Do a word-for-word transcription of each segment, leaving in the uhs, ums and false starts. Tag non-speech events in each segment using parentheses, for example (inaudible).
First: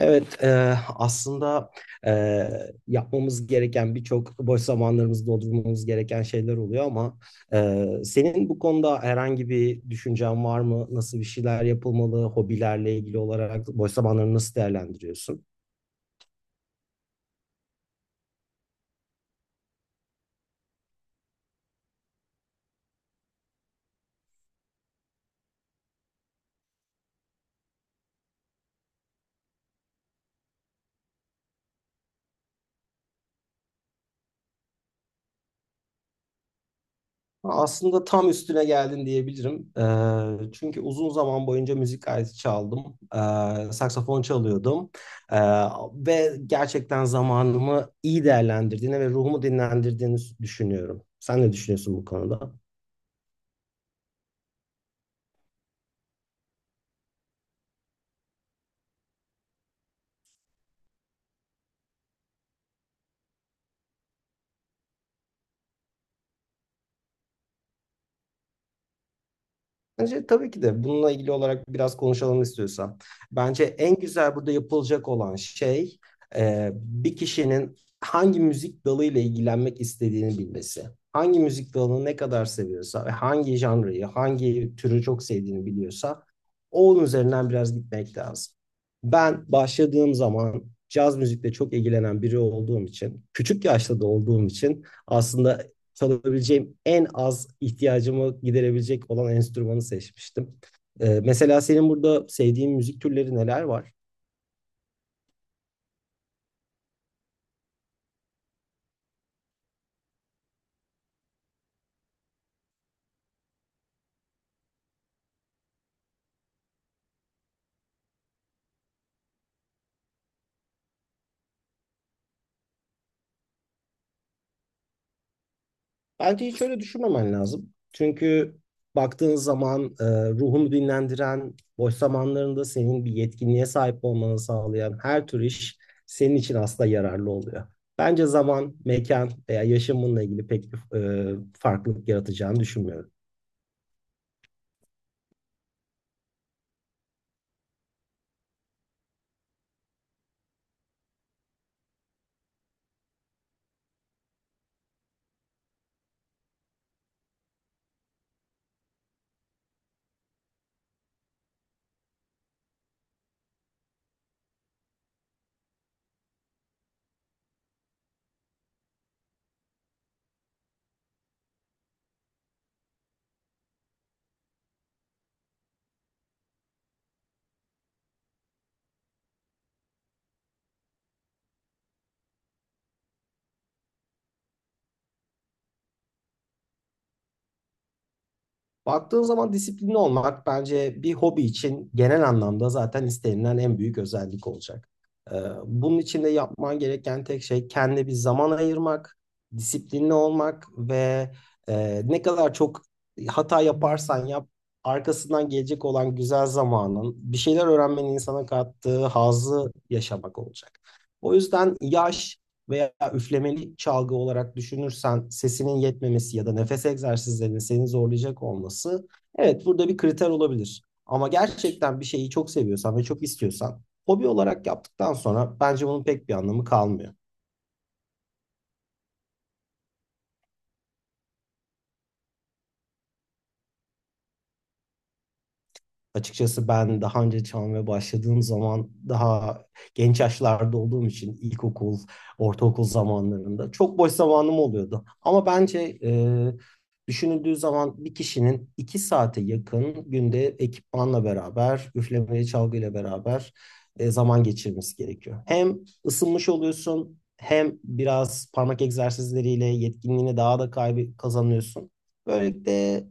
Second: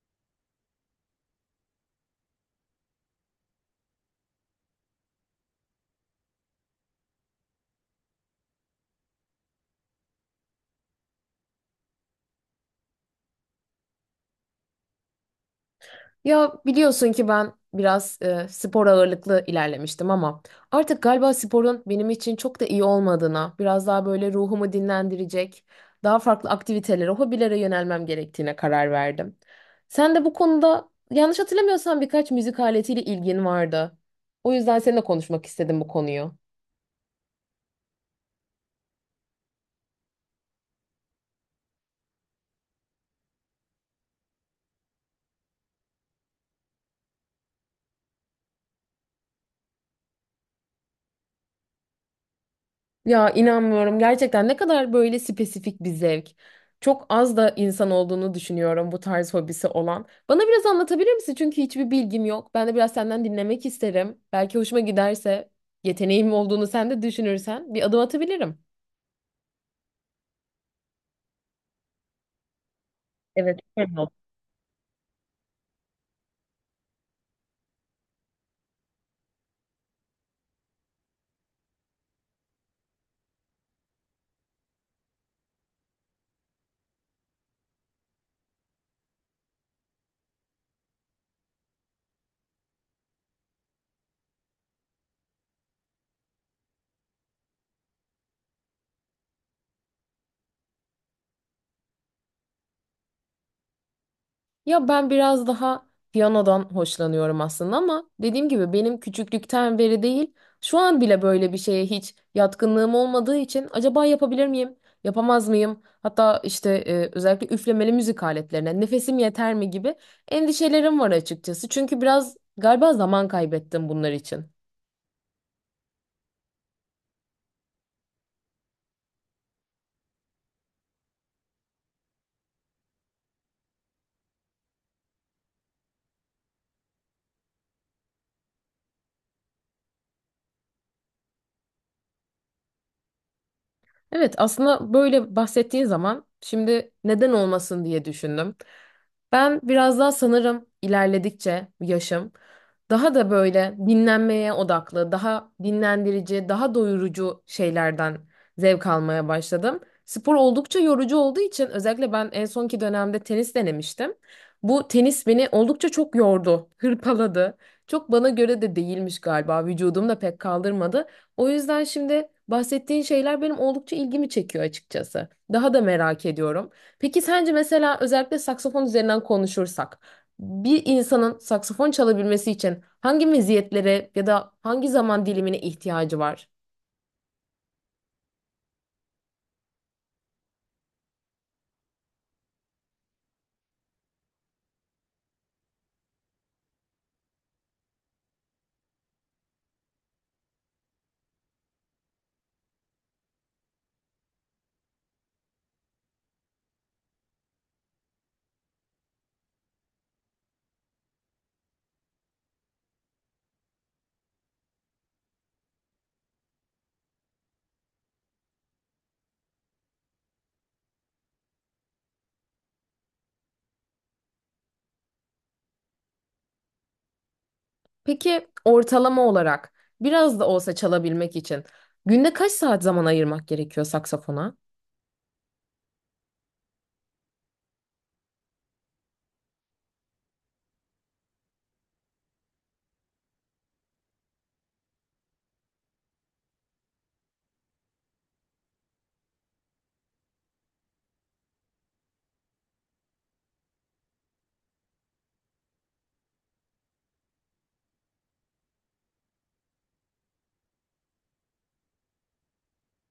Evet, e, aslında e, yapmamız gereken birçok boş zamanlarımızı doldurmamız gereken şeyler oluyor ama e, senin bu konuda herhangi bir düşüncen var mı? Nasıl bir şeyler yapılmalı? Hobilerle ilgili olarak boş zamanlarını nasıl değerlendiriyorsun? Ya biliyorsun ki ben biraz e, spor ağırlıklı ilerlemiştim ama artık galiba sporun benim için çok da iyi olmadığına, biraz daha böyle ruhumu dinlendirecek, daha farklı aktivitelere, hobilere yönelmem gerektiğine karar verdim. Sen de bu konuda yanlış hatırlamıyorsam birkaç müzik aletiyle ilgin vardı. O yüzden seninle konuşmak istedim bu konuyu. Aslında tam üstüne geldin diyebilirim. Ee, çünkü uzun zaman boyunca müzik aleti çaldım. Ee, saksafon çalıyordum. Ee, Ve gerçekten zamanımı iyi değerlendirdiğini ve ruhumu dinlendirdiğini düşünüyorum. Sen ne düşünüyorsun bu konuda? Ya inanmıyorum. Gerçekten ne kadar böyle spesifik bir zevk. Çok az da insan olduğunu düşünüyorum bu tarz hobisi olan. Bana biraz anlatabilir misin? Çünkü hiçbir bilgim yok. Ben de biraz senden dinlemek isterim. Belki hoşuma giderse, yeteneğim olduğunu sen de düşünürsen bir adım atabilirim. Bence tabii ki de bununla ilgili olarak biraz konuşalım istiyorsan. Bence en güzel burada yapılacak olan şey e, bir kişinin hangi müzik dalıyla ilgilenmek istediğini bilmesi. Hangi müzik dalını ne kadar seviyorsa ve hangi janrayı, hangi türü çok sevdiğini biliyorsa onun üzerinden biraz gitmek lazım. Ben başladığım zaman caz müzikle çok ilgilenen biri olduğum için, küçük yaşta da olduğum için aslında çalabileceğim en az ihtiyacımı giderebilecek olan enstrümanı seçmiştim. Ee, mesela senin burada sevdiğin müzik türleri neler var? Ya ben biraz daha piyanodan hoşlanıyorum aslında ama dediğim gibi benim küçüklükten beri değil, şu an bile böyle bir şeye hiç yatkınlığım olmadığı için acaba yapabilir miyim, yapamaz mıyım? Hatta işte e, özellikle üflemeli müzik aletlerine nefesim yeter mi gibi endişelerim var açıkçası. Çünkü biraz galiba zaman kaybettim bunlar için. Bence hiç öyle düşünmemen lazım. Çünkü baktığın zaman e, ruhunu dinlendiren, boş zamanlarında senin bir yetkinliğe sahip olmanı sağlayan her tür iş senin için aslında yararlı oluyor. Bence zaman, mekan veya yaşam bununla ilgili pek bir e, farklılık yaratacağını düşünmüyorum. Evet, aslında böyle bahsettiğin zaman şimdi neden olmasın diye düşündüm. Ben biraz daha sanırım ilerledikçe yaşım daha da böyle dinlenmeye odaklı, daha dinlendirici, daha doyurucu şeylerden zevk almaya başladım. Spor oldukça yorucu olduğu için özellikle ben en sonki dönemde tenis denemiştim. Bu tenis beni oldukça çok yordu, (laughs) hırpaladı. Çok bana göre de değilmiş galiba. Vücudum da pek kaldırmadı. O yüzden şimdi bahsettiğin şeyler benim oldukça ilgimi çekiyor açıkçası. Daha da merak ediyorum. Peki sence mesela özellikle saksafon üzerinden konuşursak bir insanın saksafon çalabilmesi için hangi meziyetlere ya da hangi zaman dilimine ihtiyacı var? Baktığın zaman disiplinli olmak bence bir hobi için genel anlamda zaten istenilen en büyük özellik olacak. Ee, Bunun için de yapman gereken tek şey kendine bir zaman ayırmak, disiplinli olmak ve e, ne kadar çok hata yaparsan yap, arkasından gelecek olan güzel zamanın, bir şeyler öğrenmenin insana kattığı hazzı yaşamak olacak. O yüzden yaş veya üflemeli çalgı olarak düşünürsen sesinin yetmemesi ya da nefes egzersizlerinin seni zorlayacak olması evet burada bir kriter olabilir. Ama gerçekten bir şeyi çok seviyorsan ve çok istiyorsan hobi olarak yaptıktan sonra bence bunun pek bir anlamı kalmıyor. Peki ortalama olarak biraz da olsa çalabilmek için günde kaç saat zaman ayırmak gerekiyor saksafona? Açıkçası ben daha önce çalmaya başladığım zaman daha genç yaşlarda olduğum için ilkokul, ortaokul zamanlarında çok boş zamanım oluyordu. Ama bence e, düşünüldüğü zaman bir kişinin iki saate yakın günde ekipmanla beraber, üflemeli çalgıyla beraber e, zaman geçirmesi gerekiyor. Hem ısınmış oluyorsun hem biraz parmak egzersizleriyle yetkinliğini daha da kaybı kazanıyorsun. Böylelikle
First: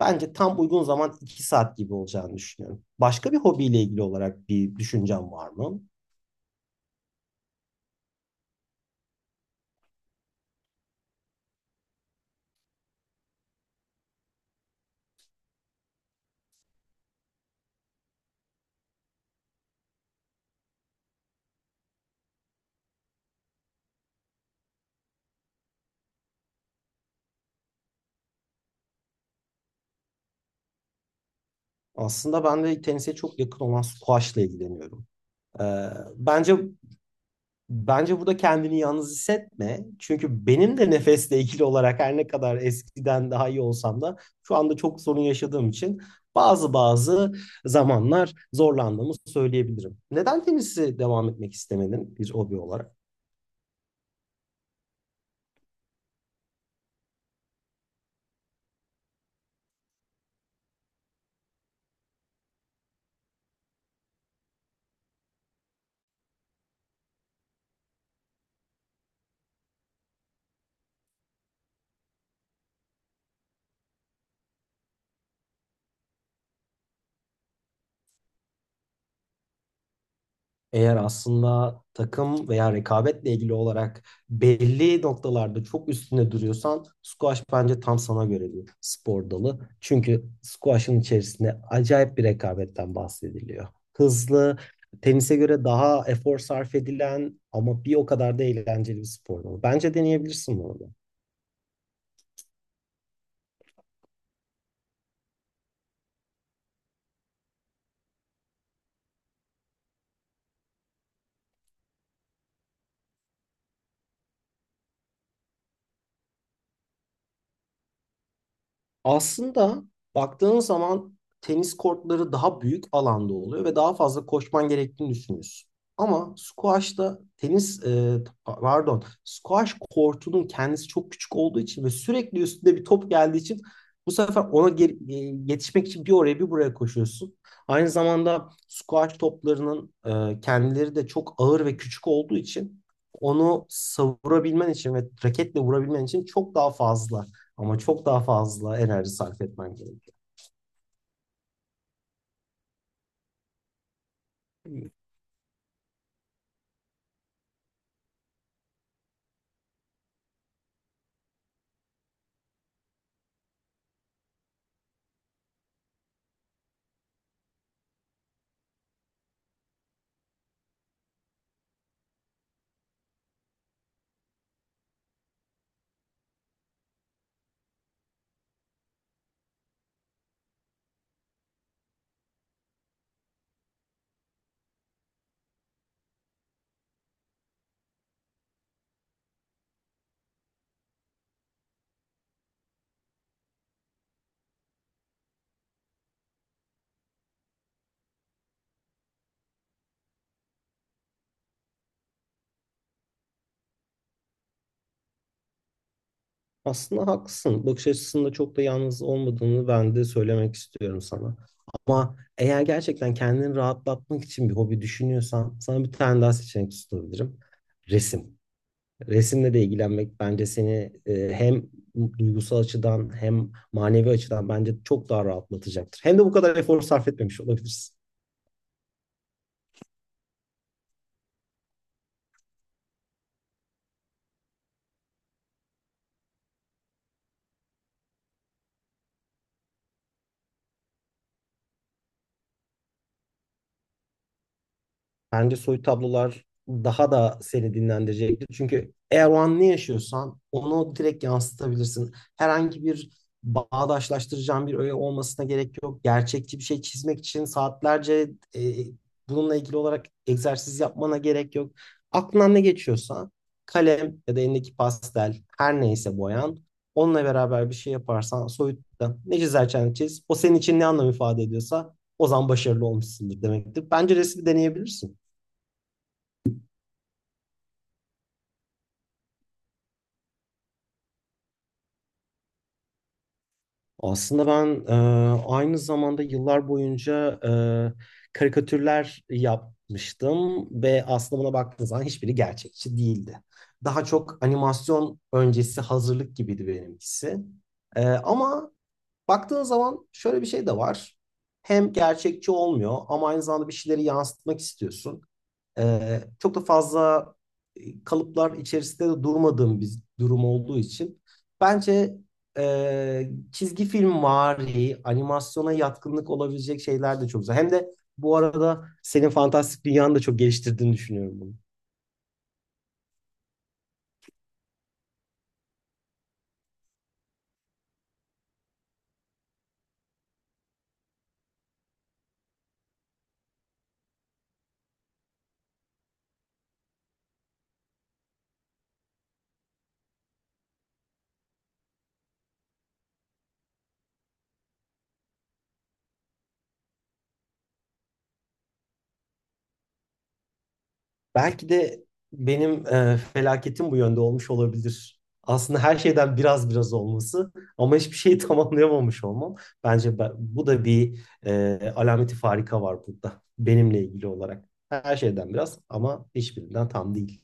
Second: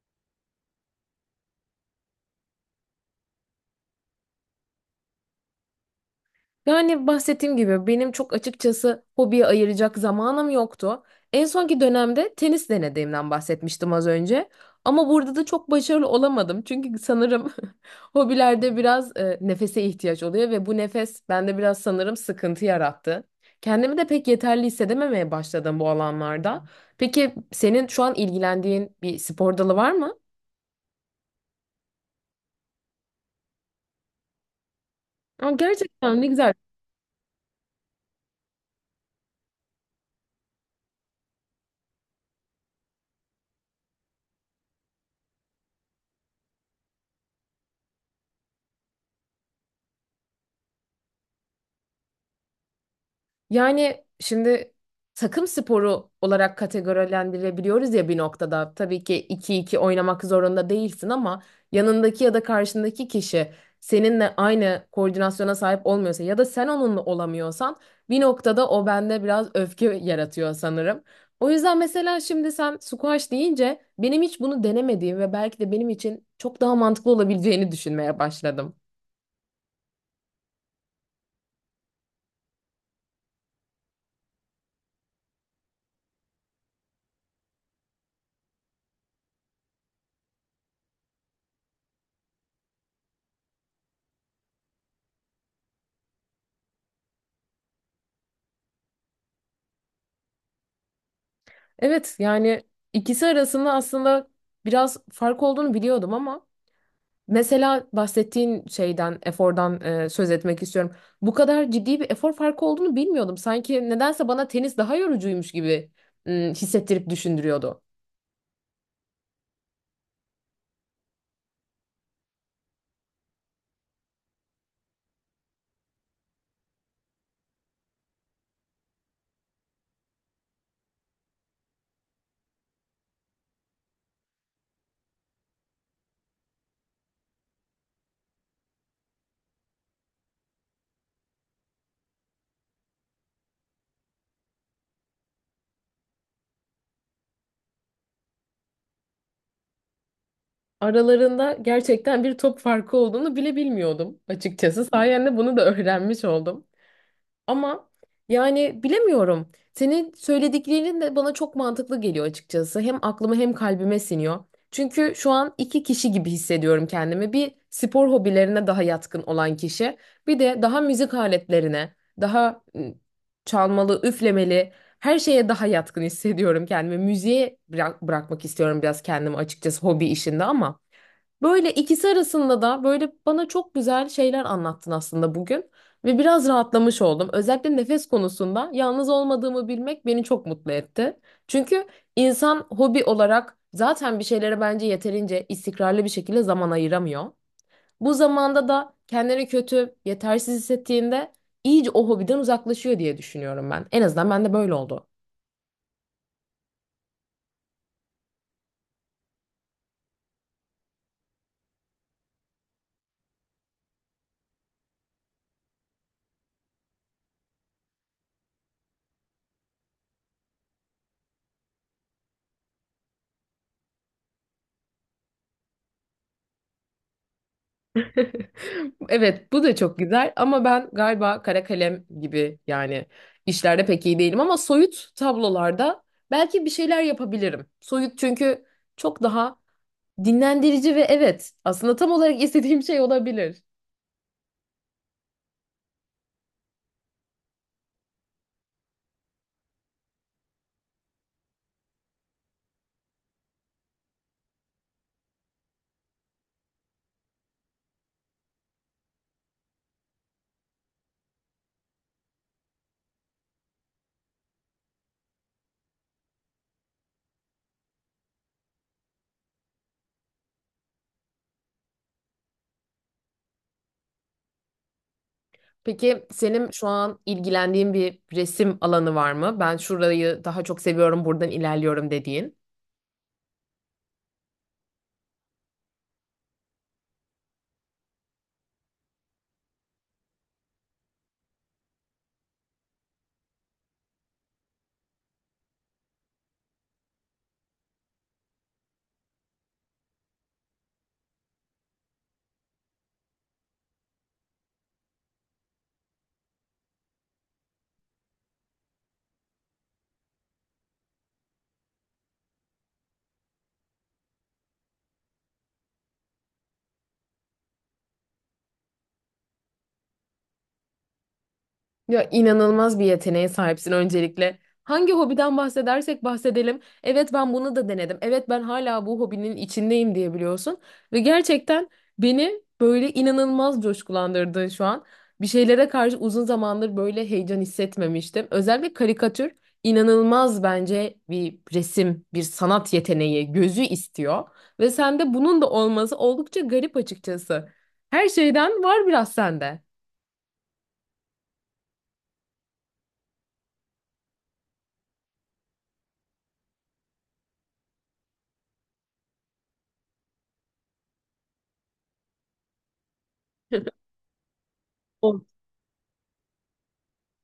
bence tam uygun zaman iki saat gibi olacağını düşünüyorum. Başka bir hobiyle ilgili olarak bir düşüncem var mı? Yani bahsettiğim gibi benim çok açıkçası hobiye ayıracak zamanım yoktu. En sonki dönemde tenis denediğimden bahsetmiştim az önce. Ama burada da çok başarılı olamadım. Çünkü sanırım (laughs) hobilerde biraz e, nefese ihtiyaç oluyor ve bu nefes bende biraz sanırım sıkıntı yarattı. Kendimi de pek yeterli hissedememeye başladım bu alanlarda. Peki senin şu an ilgilendiğin bir spor dalı var mı? Aslında ben de tenise çok yakın olan squash'la ilgileniyorum. Aa, Ee, gerçekten ne güzel. bence bence burada kendini yalnız hissetme. Çünkü benim de nefesle ilgili olarak her ne kadar eskiden daha iyi olsam da şu anda çok sorun yaşadığım için bazı bazı zamanlar zorlandığımı söyleyebilirim. Neden tenisi devam etmek istemedin bir hobi olarak? Yani şimdi takım sporu olarak kategorilendirebiliyoruz ya bir noktada. Tabii ki iki iki oynamak zorunda değilsin ama yanındaki ya da karşındaki kişi seninle aynı koordinasyona sahip olmuyorsa ya da sen onunla olamıyorsan bir noktada o bende biraz öfke yaratıyor sanırım. O yüzden mesela şimdi sen squash deyince benim hiç bunu denemediğim ve belki de benim için çok daha mantıklı olabileceğini düşünmeye başladım. Eğer aslında takım veya rekabetle ilgili olarak belli noktalarda çok üstüne duruyorsan squash bence tam sana göre bir spor dalı. Çünkü squash'ın içerisinde acayip bir rekabetten bahsediliyor. Hızlı, tenise göre daha efor sarf edilen ama bir o kadar da eğlenceli bir spor dalı. Bence deneyebilirsin bunu. Evet yani ikisi arasında aslında biraz fark olduğunu biliyordum ama mesela bahsettiğin şeyden efordan e, söz etmek istiyorum. Bu kadar ciddi bir efor farkı olduğunu bilmiyordum. Sanki nedense bana tenis daha yorucuymuş gibi m, hissettirip düşündürüyordu. Aslında baktığın zaman tenis kortları daha büyük alanda oluyor ve daha fazla koşman gerektiğini düşünüyorsun. Ama squash'ta tenis e, pardon squash kortunun kendisi çok küçük olduğu için ve sürekli üstünde bir top geldiği için bu sefer ona ge- e, yetişmek için bir oraya bir buraya koşuyorsun. Aynı zamanda squash toplarının e, kendileri de çok ağır ve küçük olduğu için onu savurabilmen için ve raketle vurabilmen için çok daha fazla ama çok daha fazla enerji sarf etmen gerekiyor. Aralarında gerçekten bir top farkı olduğunu bile bilmiyordum açıkçası. Sayende bunu da öğrenmiş oldum. Ama yani bilemiyorum. Senin söylediklerin de bana çok mantıklı geliyor açıkçası. Hem aklıma hem kalbime siniyor. Çünkü şu an iki kişi gibi hissediyorum kendimi. Bir spor hobilerine daha yatkın olan kişi, bir de daha müzik aletlerine, daha ıı, çalmalı, üflemeli her şeye daha yatkın hissediyorum kendimi. Müziğe bırak- bırakmak istiyorum biraz kendimi açıkçası hobi işinde ama. Böyle ikisi arasında da böyle bana çok güzel şeyler anlattın aslında bugün ve biraz rahatlamış oldum. Özellikle nefes konusunda yalnız olmadığımı bilmek beni çok mutlu etti. Çünkü insan hobi olarak zaten bir şeylere bence yeterince istikrarlı bir şekilde zaman ayıramıyor. Bu zamanda da kendini kötü, yetersiz hissettiğinde iyice o hobiden uzaklaşıyor diye düşünüyorum ben. En azından bende böyle oldu. Aslında haklısın. Bakış açısında çok da yalnız olmadığını ben de söylemek istiyorum sana. Ama eğer gerçekten kendini rahatlatmak için bir hobi düşünüyorsan sana bir tane daha seçenek sunabilirim. Resim. Resimle de ilgilenmek bence seni e, hem duygusal açıdan hem manevi açıdan bence çok daha rahatlatacaktır. Hem de bu kadar efor sarf etmemiş olabilirsin. (laughs) Evet, bu da çok güzel ama ben galiba kara kalem gibi yani işlerde pek iyi değilim ama soyut tablolarda belki bir şeyler yapabilirim. Soyut çünkü çok daha dinlendirici ve evet aslında tam olarak (laughs) istediğim şey olabilir. Bence soyut tablolar daha da seni dinlendirecektir. Çünkü eğer o an ne yaşıyorsan onu direkt yansıtabilirsin. Herhangi bir bağdaşlaştıracağın bir öğe olmasına gerek yok. Gerçekçi bir şey çizmek için saatlerce e, bununla ilgili olarak egzersiz yapmana gerek yok. Aklından ne geçiyorsa kalem ya da elindeki pastel her neyse boyan onunla beraber bir şey yaparsan soyutta ne çizersen çiz. O senin için ne anlam ifade ediyorsa o zaman başarılı olmuşsundur demektir. Bence resmi deneyebilirsin. Peki senin şu an ilgilendiğin bir resim alanı var mı? Ben şurayı daha çok seviyorum, buradan ilerliyorum dediğin. Aslında ben e, aynı zamanda yıllar boyunca e, karikatürler yapmıştım ve aslında buna baktığınız zaman hiçbiri gerçekçi değildi. Daha çok animasyon öncesi hazırlık gibiydi benimkisi. E, ama baktığın zaman şöyle bir şey de var. Hem gerçekçi olmuyor ama aynı zamanda bir şeyleri yansıtmak istiyorsun. Ee, çok da fazla e, kalıplar içerisinde de durmadığım bir durum olduğu için bence e, çizgi film vari, animasyona yatkınlık olabilecek şeyler de çok güzel. Hem de bu arada senin fantastik dünyanı da çok geliştirdiğini düşünüyorum bunu. Ya inanılmaz bir yeteneğe sahipsin öncelikle. Hangi hobiden bahsedersek bahsedelim. Evet ben bunu da denedim. Evet ben hala bu hobinin içindeyim diyebiliyorsun. Ve gerçekten beni böyle inanılmaz coşkulandırdın şu an. Bir şeylere karşı uzun zamandır böyle heyecan hissetmemiştim. Özellikle karikatür inanılmaz bence bir resim, bir sanat yeteneği, gözü istiyor. Ve sende bunun da olması oldukça garip açıkçası. Her şeyden var biraz sende. Belki de benim e, felaketim bu yönde olmuş olabilir. Aslında her şeyden biraz biraz olması ama hiçbir şeyi (laughs) tamamlayamamış olmam. Bence ben- bu da bir e, alameti farika var burada benimle (laughs) ilgili olarak. Her şeyden biraz ama hiçbirinden tam değil.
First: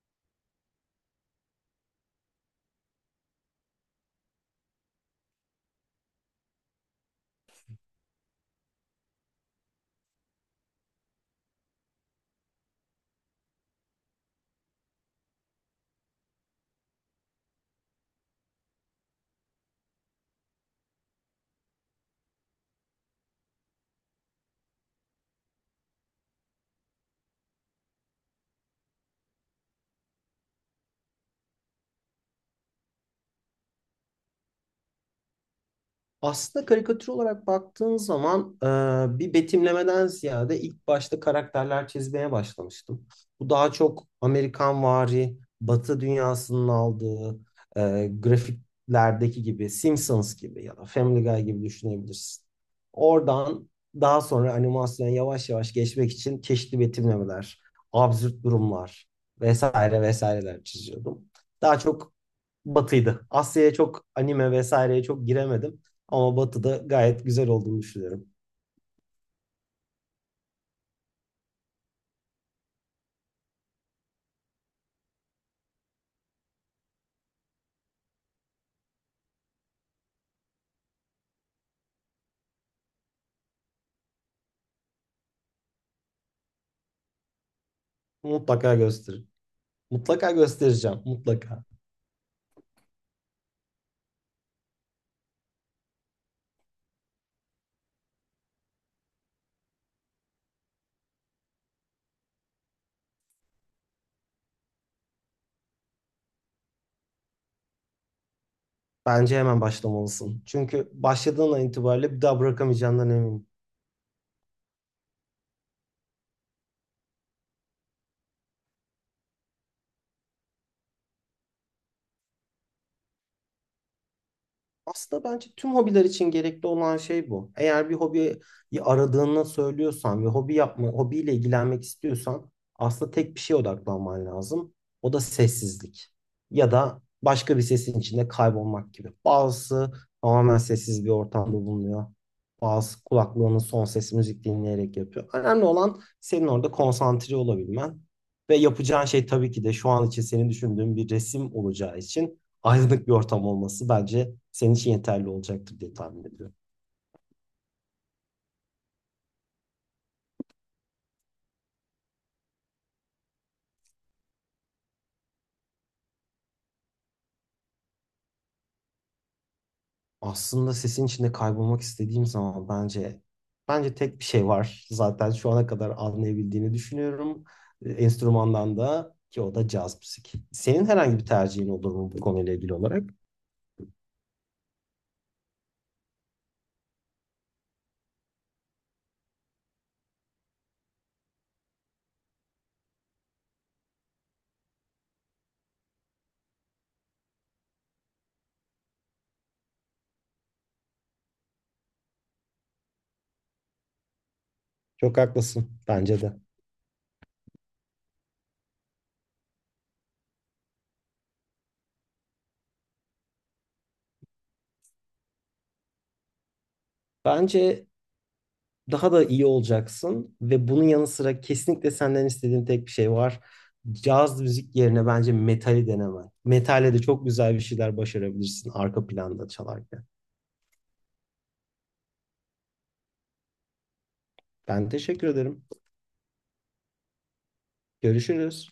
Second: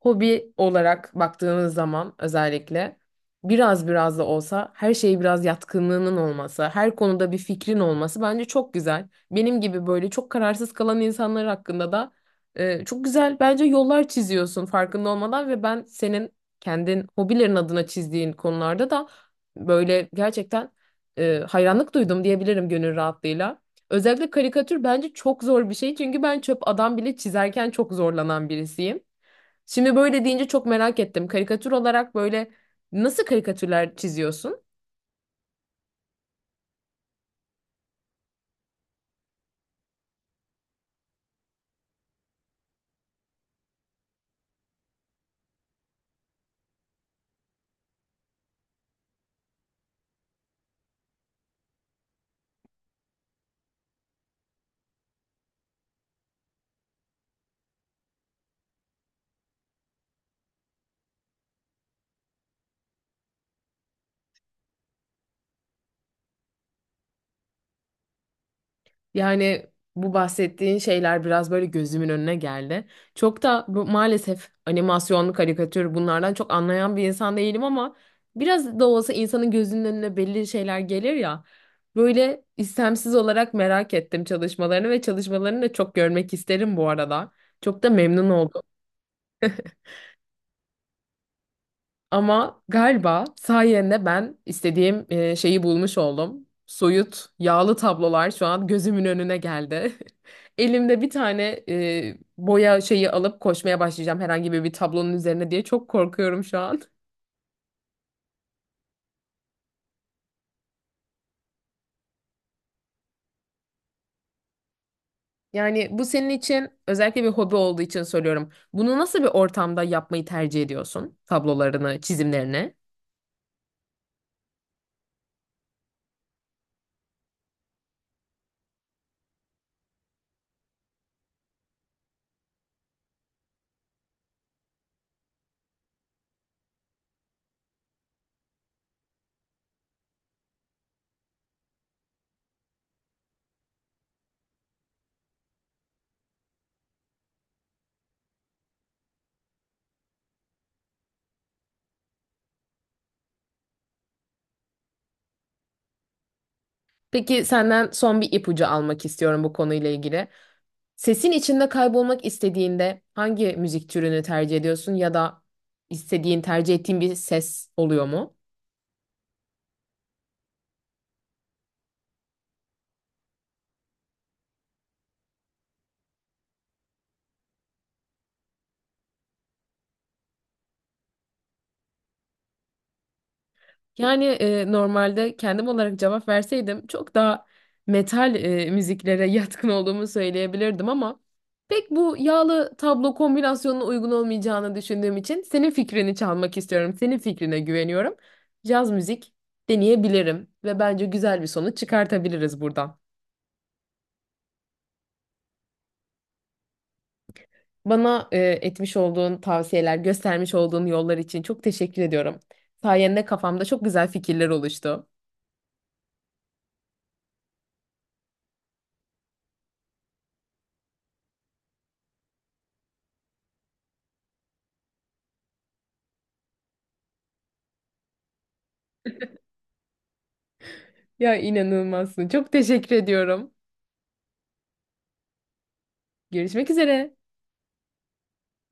hobi olarak baktığımız zaman özellikle biraz biraz da olsa her şeye biraz yatkınlığının olması, her konuda bir fikrin olması bence çok güzel. Benim gibi böyle çok kararsız kalan insanlar hakkında da e, çok güzel bence yollar çiziyorsun farkında olmadan ve ben senin kendin hobilerin adına çizdiğin konularda da böyle gerçekten e, hayranlık duydum diyebilirim gönül rahatlığıyla. Özellikle karikatür bence çok zor bir şey çünkü ben çöp adam bile çizerken çok zorlanan birisiyim. Şimdi böyle deyince çok merak ettim. Karikatür olarak böyle nasıl karikatürler çiziyorsun? Aslında karikatür olarak baktığın zaman e, bir betimlemeden ziyade ilk başta karakterler çizmeye başlamıştım. Bu daha çok Amerikanvari, Batı dünyasının aldığı e, grafiklerdeki gibi Simpsons gibi ya da Family Guy gibi düşünebilirsin. Oradan daha sonra animasyona yavaş yavaş geçmek için çeşitli betimlemeler, absürt durumlar vesaire vesaireler çiziyordum. Daha çok Batı'ydı. Asya'ya çok anime vesaireye çok giremedim. Ama Batı'da gayet güzel olduğunu düşünüyorum. Yani bu bahsettiğin şeyler biraz böyle gözümün önüne geldi. Çok da bu, maalesef animasyonlu karikatür bunlardan çok anlayan bir insan değilim ama biraz da olsa insanın gözünün önüne belli şeyler gelir ya. Böyle istemsiz olarak merak ettim çalışmalarını ve çalışmalarını da çok görmek isterim bu arada. Çok da memnun oldum. Mutlaka gösterir. Mutlaka göstereceğim. Mutlaka. Ama galiba sayende ben istediğim e, şeyi bulmuş oldum. Soyut, yağlı tablolar şu an gözümün önüne geldi. (laughs) Elimde bir tane e, boya şeyi alıp koşmaya başlayacağım herhangi bir, bir tablonun üzerine diye çok korkuyorum şu an. Bence hemen başlamalısın. Çünkü başladığın an itibariyle bir daha bırakamayacağından eminim. Yani bu senin için özellikle bir hobi olduğu için soruyorum. Bunu nasıl bir ortamda yapmayı tercih ediyorsun? Tablolarını, çizimlerini? Aslında bence tüm hobiler için gerekli olan şey bu. Eğer bir hobiyi aradığını söylüyorsan ve hobi yapma, hobiyle ilgilenmek istiyorsan aslında tek bir şeye odaklanman lazım. O da sessizlik. Ya da başka bir sesin içinde kaybolmak gibi. Bazısı tamamen sessiz bir ortamda bulunuyor. Bazısı kulaklığının son ses müzik dinleyerek yapıyor. Önemli olan senin orada konsantre olabilmen. Ve yapacağın şey tabii ki de şu an için senin düşündüğün bir resim olacağı için aydınlık bir ortam olması bence senin için yeterli olacaktır diye tahmin ediyorum. Peki senden son bir ipucu almak istiyorum bu konuyla ilgili. Sesin içinde kaybolmak istediğinde hangi müzik türünü tercih ediyorsun ya da istediğin, tercih ettiğin bir ses oluyor mu? Aslında sesin içinde kaybolmak istediğim zaman bence bence tek bir şey var. Zaten şu ana kadar anlayabildiğini düşünüyorum. E, Enstrümandan da ki o da caz müzik. Senin herhangi bir tercihin olur mu bu konuyla ilgili olarak? Yani e, normalde kendim olarak cevap verseydim çok daha metal e, müziklere (laughs) yatkın olduğumu söyleyebilirdim ama pek bu yağlı tablo kombinasyonuna uygun olmayacağını düşündüğüm için senin fikrini çalmak istiyorum. Senin fikrine güveniyorum. Caz müzik deneyebilirim ve bence güzel bir sonuç çıkartabiliriz buradan. Çok haklısın. Bence de. Bana e, etmiş olduğun tavsiyeler, göstermiş olduğun yollar için çok teşekkür ediyorum. Sayende kafamda çok güzel fikirler oluştu. Bence daha da iyi olacaksın ve bunun yanı sıra kesinlikle senden istediğim tek bir şey var. Caz müzik yerine bence metali denemen. Metale de çok güzel bir şeyler başarabilirsin arka planda çalarken. Ya inanılmazsın. Çok teşekkür ediyorum. Ben teşekkür ederim. Görüşmek üzere. Görüşürüz.